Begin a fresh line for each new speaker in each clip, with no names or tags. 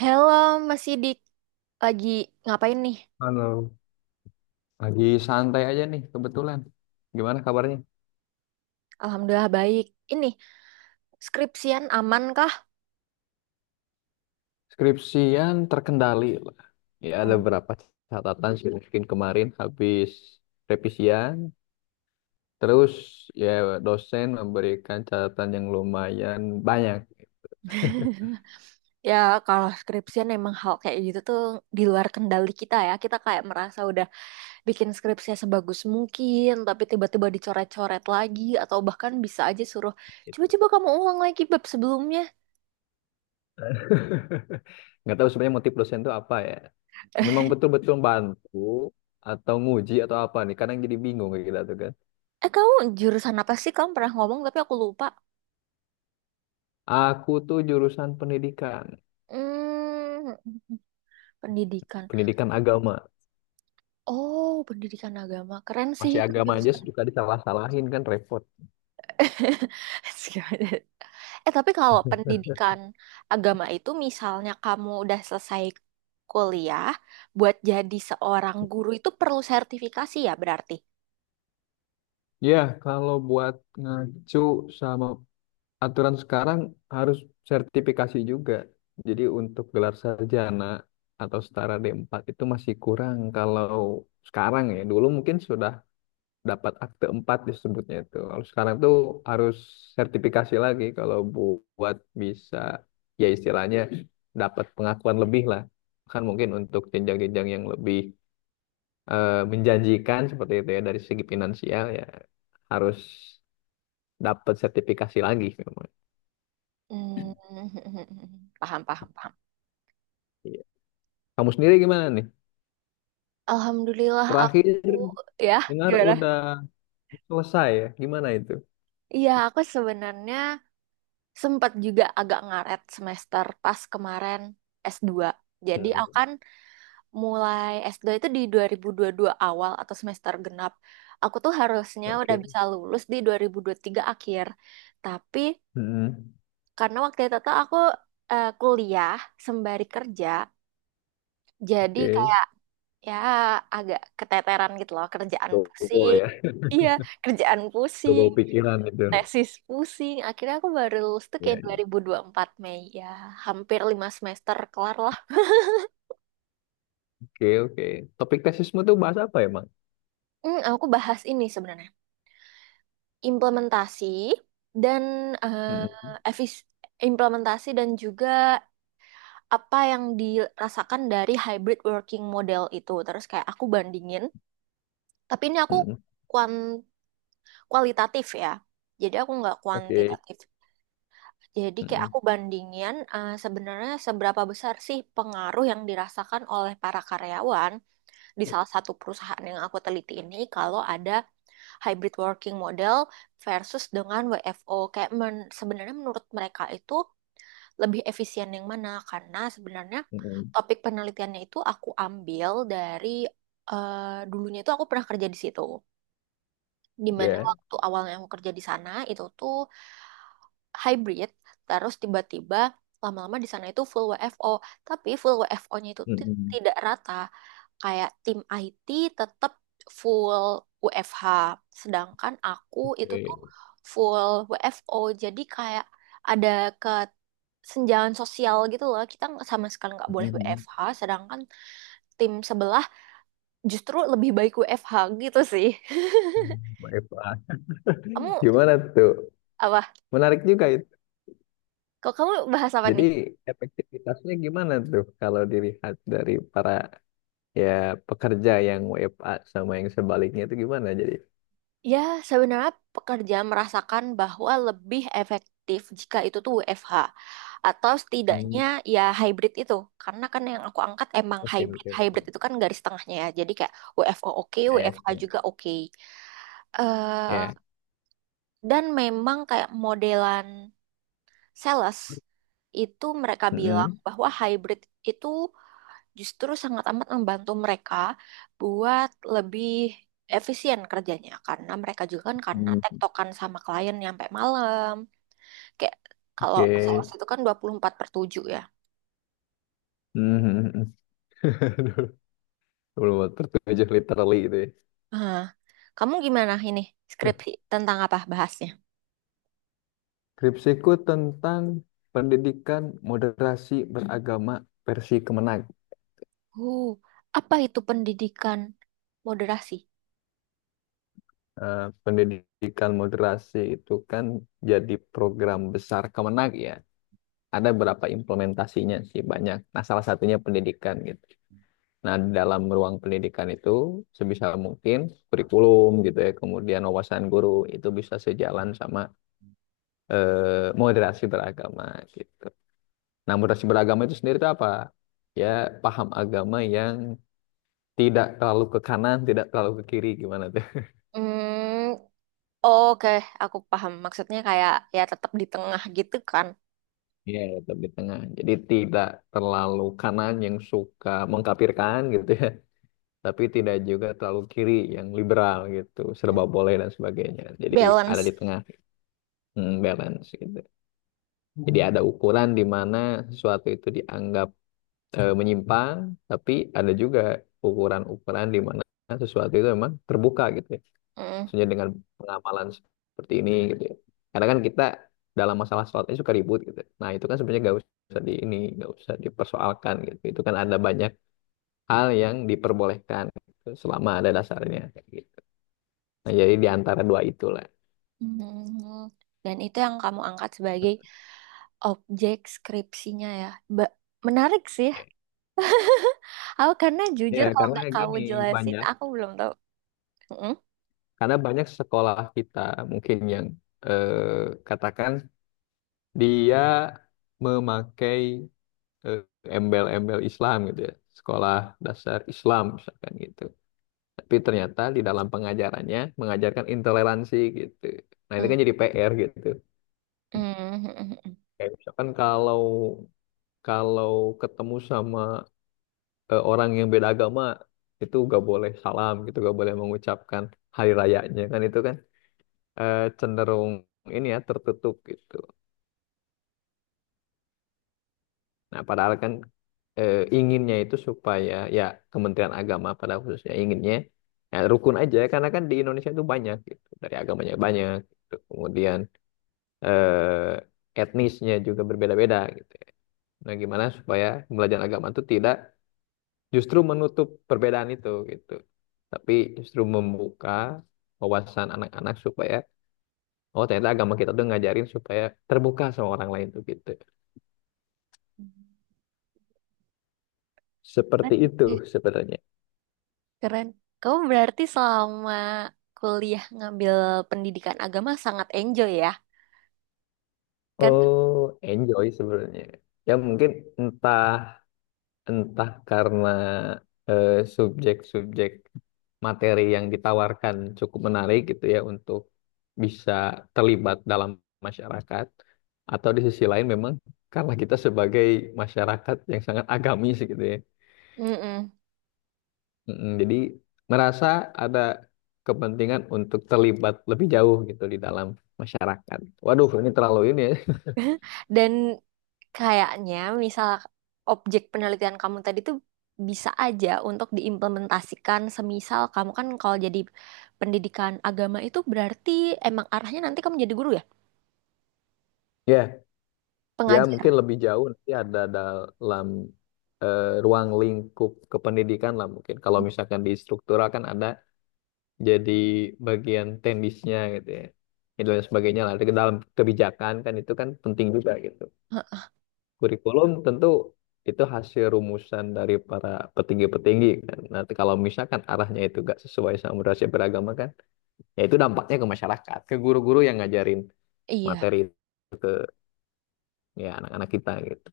Halo, Mas Sidik. Lagi ngapain nih?
Halo, lagi santai aja nih kebetulan. Gimana kabarnya?
Alhamdulillah baik. Ini, skripsian aman kah?
Skripsian terkendali lah. Ya ada
Oh.
berapa catatan sih mungkin kemarin habis revisian. Terus ya dosen memberikan catatan yang lumayan banyak.
Ya, kalau skripsian emang hal kayak gitu tuh di luar kendali kita ya. Kita kayak merasa udah bikin skripsinya sebagus mungkin, tapi tiba-tiba dicoret-coret lagi, atau bahkan bisa aja suruh,
Gitu.
coba-coba kamu ulang lagi bab sebelumnya.
Nggak tahu sebenarnya motif dosen itu apa ya. Memang betul-betul bantu atau nguji atau apa nih. Kadang jadi bingung kayak gitu tuh kan.
Eh, kamu jurusan apa sih? Kamu pernah ngomong, tapi aku lupa.
Aku tuh jurusan pendidikan.
Hmm, pendidikan.
Pendidikan agama.
Oh, pendidikan agama. Keren sih
Masih
itu
agama aja
jurusan.
suka disalah-salahin kan repot.
Gimana? Eh, tapi kalau pendidikan agama itu misalnya kamu udah selesai kuliah, buat jadi seorang guru itu perlu sertifikasi ya berarti.
Ya, kalau buat ngacu sama aturan sekarang harus sertifikasi juga. Jadi untuk gelar sarjana atau setara D4 itu masih kurang kalau sekarang ya. Dulu mungkin sudah dapat akte 4 disebutnya itu. Kalau sekarang tuh harus sertifikasi lagi kalau buat bisa ya istilahnya dapat pengakuan lebih lah. Kan mungkin untuk jenjang-jenjang yang lebih menjanjikan seperti itu ya dari segi finansial ya harus dapat sertifikasi lagi memang.
Hmm, paham, paham, paham.
Iya. Kamu sendiri gimana nih?
Alhamdulillah
Terakhir
aku, ya.
dengar
Gimana?
udah selesai ya? Gimana itu?
Iya, aku sebenarnya sempat juga agak ngaret semester pas kemarin. S dua Jadi
Hmm.
akan mulai S2 itu di 2022 awal atau semester genap. Aku tuh harusnya udah
Oke.
bisa lulus di 2023 akhir. Tapi
Hmm.
karena waktu itu tuh aku kuliah sembari kerja, jadi
Oke.
kayak ya agak keteteran gitu loh, kerjaan
Dobo
pusing.
ya.
Iya, kerjaan
Dobo
pusing,
pikiran itu.
tesis pusing. Akhirnya aku baru lulus tuh
Ya,
kayak
ya.
2024 Mei ya, hampir lima semester kelar lah.
Oke, oke. Topik tesismu tuh bahas apa ya, Mang?
Hmm, aku bahas ini sebenarnya. implementasi dan
Hmm.
eh, efis- Implementasi dan juga apa yang dirasakan dari hybrid working model itu. Terus kayak aku bandingin, tapi ini aku
Hmm.
kuan- kualitatif ya. Jadi aku nggak
Oke.
kuantitatif. Jadi kayak
Hmm.
aku bandingin, sebenarnya seberapa besar sih pengaruh yang dirasakan oleh para karyawan di salah satu perusahaan yang aku teliti ini kalau ada hybrid working model versus dengan WFO. Kayak sebenarnya menurut mereka itu lebih efisien yang mana? Karena sebenarnya
Hmm.
topik penelitiannya itu aku ambil dari, dulunya itu aku pernah kerja di situ. Dimana
Ya.
waktu awalnya aku kerja di sana itu tuh hybrid, terus tiba-tiba lama-lama di sana itu full WFO, tapi full WFO-nya itu
Hmm.
tidak rata. Kayak tim IT tetap full WFH, sedangkan aku itu tuh
Oke.
full WFO, jadi kayak ada ke senjangan sosial gitu loh. Kita sama sekali nggak boleh
Hmm.
WFH, sedangkan tim sebelah justru lebih baik WFH gitu sih.
Baik, Pak.
Kamu
Gimana tuh?
apa?
Menarik juga itu.
Kok kamu bahas apa
Jadi
nih?
efektivitasnya gimana tuh kalau dilihat dari para ya pekerja yang WFA sama yang sebaliknya itu gimana jadi?
Ya, sebenarnya pekerja merasakan bahwa lebih efektif jika itu tuh WFH atau
Hmm,
setidaknya ya hybrid itu. Karena kan yang aku angkat emang
oke,
hybrid.
oke,
Hybrid
oke.
itu kan garis tengahnya ya. Jadi kayak WFO oke,
Ya, ya.
WFH juga oke.
Ya.
eh dan memang kayak modelan sales itu mereka bilang
Mm-mm.
bahwa hybrid itu justru sangat amat membantu mereka buat lebih efisien kerjanya karena mereka juga kan karena
Hmm.
tektokan sama klien yang sampai malam, kayak kalau sales
Oke.
itu kan 24 per 7 ya.
Hmm. Hmm, hmm. Aduh, belum tertuju literally itu ya.
Hah. Kamu gimana ini, skripsi tentang apa bahasnya?
Skripsiku tentang pendidikan moderasi beragama versi Kemenag.
uh Apa itu pendidikan moderasi?
Pendidikan moderasi itu kan jadi program besar Kemenag ya. Ada berapa implementasinya sih banyak. Nah, salah satunya pendidikan gitu. Nah, dalam ruang pendidikan itu sebisa mungkin kurikulum gitu ya, kemudian wawasan guru itu bisa sejalan sama moderasi beragama gitu. Nah, moderasi beragama itu sendiri itu apa? Ya, paham agama yang tidak terlalu ke kanan, tidak terlalu ke kiri gimana tuh?
Hmm, oke, aku paham maksudnya, kayak ya tetap di tengah gitu kan.
Iya, ya, tetap di tengah. Jadi tidak terlalu kanan yang suka mengkapirkan gitu ya tapi tidak juga terlalu kiri yang liberal gitu,
Hmm,
serba boleh dan sebagainya. Jadi ada
balance.
di tengah, balance gitu. Jadi ada ukuran di mana sesuatu itu dianggap menyimpang, tapi ada juga ukuran-ukuran di mana sesuatu itu memang terbuka gitu ya. Maksudnya dengan pengamalan seperti ini gitu ya. Karena kan kita dalam masalah sholat ini suka ribut gitu. Nah itu kan sebenarnya gak usah di ini, gak usah dipersoalkan gitu. Itu kan ada banyak hal yang diperbolehkan gitu, selama ada dasarnya, kayak gitu. Nah, jadi di antara dua itulah.
Mhm. Dan itu yang kamu angkat sebagai objek skripsinya ya. Ba- Menarik sih.
Ya.
Aku karena
Ya,
jujur kalau
karena
nggak kamu
gini
jelasin,
banyak,
aku belum tahu. Mhm.
karena banyak sekolah kita mungkin yang eh, katakan dia memakai eh, embel-embel Islam gitu ya, sekolah dasar Islam misalkan gitu. Tapi ternyata di dalam pengajarannya mengajarkan intoleransi gitu. Nah, itu
Mhm.
kan jadi PR gitu.
Mhm.
Kayak misalkan kalau kalau ketemu sama orang yang beda agama itu gak boleh salam gitu, gak boleh mengucapkan hari rayanya kan itu kan cenderung ini ya tertutup gitu. Nah padahal kan inginnya itu supaya ya Kementerian Agama pada khususnya inginnya ya, rukun aja karena kan di Indonesia itu banyak gitu dari agamanya banyak gitu. Kemudian etnisnya juga berbeda-beda gitu. Nah gimana supaya pembelajaran agama itu tidak justru menutup perbedaan itu gitu. Tapi justru membuka wawasan anak-anak supaya oh ternyata agama kita tuh ngajarin supaya terbuka sama orang lain tuh gitu. Seperti
Keren
itu
sih,
sebenarnya.
keren. Kamu berarti selama kuliah ngambil pendidikan agama sangat enjoy ya, kan?
Oh, enjoy sebenarnya. Ya mungkin entah entah karena eh, subjek-subjek materi yang ditawarkan cukup menarik gitu ya untuk bisa terlibat dalam masyarakat atau di sisi lain memang karena kita sebagai masyarakat yang sangat agamis gitu ya.
Mm-mm.
Jadi merasa ada kepentingan untuk terlibat lebih jauh gitu di dalam masyarakat. Waduh, ini terlalu ini ya.
Dan Kayaknya misal objek penelitian kamu tadi tuh bisa aja untuk diimplementasikan, semisal kamu kan kalau jadi pendidikan agama itu berarti emang arahnya nanti kamu jadi guru ya?
Ya. Ya, mungkin
Pengajar.
lebih jauh nanti ada dalam ruang lingkup kependidikan lah mungkin. Kalau misalkan di struktural kan ada jadi bagian teknisnya gitu ya. Itu dan sebagainya lah. Di dalam kebijakan kan itu kan penting juga gitu.
Heeh.
Kurikulum tentu itu hasil rumusan dari para petinggi-petinggi kan. Nanti kalau misalkan arahnya itu gak sesuai sama moderasi beragama kan, ya itu dampaknya ke masyarakat, ke guru-guru yang ngajarin
Iya.
materi itu ke ya anak-anak kita gitu.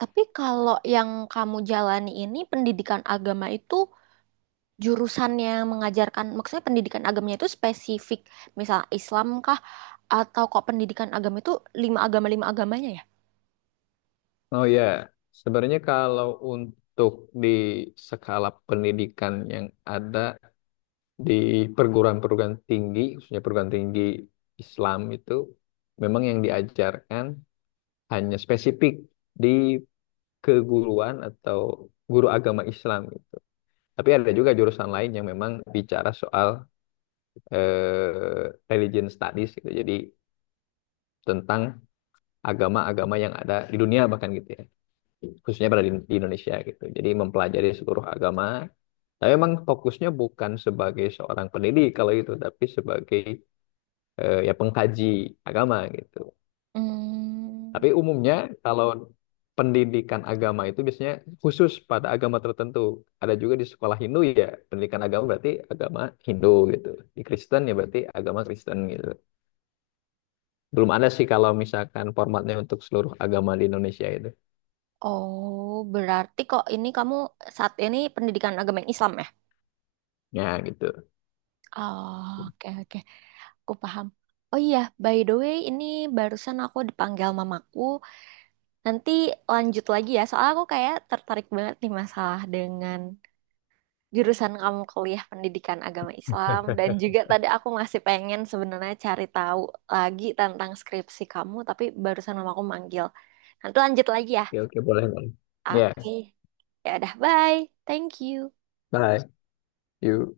Tapi kalau yang kamu jalani ini pendidikan agama itu jurusannya mengajarkan, maksudnya pendidikan agamanya itu spesifik misal Islam kah, atau kok pendidikan agama itu lima agama lima agamanya ya?
Oh ya, sebenarnya kalau untuk di skala pendidikan yang ada di perguruan-perguruan tinggi, khususnya perguruan tinggi Islam itu, memang yang diajarkan hanya spesifik di keguruan atau guru agama Islam gitu. Tapi ada juga jurusan lain yang memang bicara soal religion studies gitu. Jadi tentang agama-agama yang ada di dunia bahkan gitu ya. Khususnya pada di Indonesia gitu. Jadi mempelajari seluruh agama. Tapi memang fokusnya bukan sebagai seorang pendidik kalau itu, tapi sebagai ya pengkaji agama gitu. Tapi
Hmm.
umumnya kalau pendidikan agama itu biasanya khusus pada agama tertentu. Ada juga di sekolah Hindu ya, pendidikan agama berarti agama Hindu gitu. Di Kristen ya berarti agama Kristen gitu. Belum ada sih kalau misalkan formatnya untuk seluruh agama di Indonesia itu.
Oh, berarti kok ini kamu saat ini pendidikan agama yang Islam ya?
Ya gitu.
Oh, oke oke, aku paham. Oh iya, by the way, ini barusan aku dipanggil mamaku. Nanti lanjut lagi ya, soalnya aku kayak tertarik banget nih masalah dengan jurusan kamu kuliah pendidikan agama Islam dan juga tadi aku masih pengen sebenarnya cari tahu lagi tentang skripsi kamu, tapi barusan mamaku manggil. Nanti lanjut lagi ya.
Ya, oke boleh, Bang. Ya,
Oke. Ya udah, bye. Thank you.
bye. You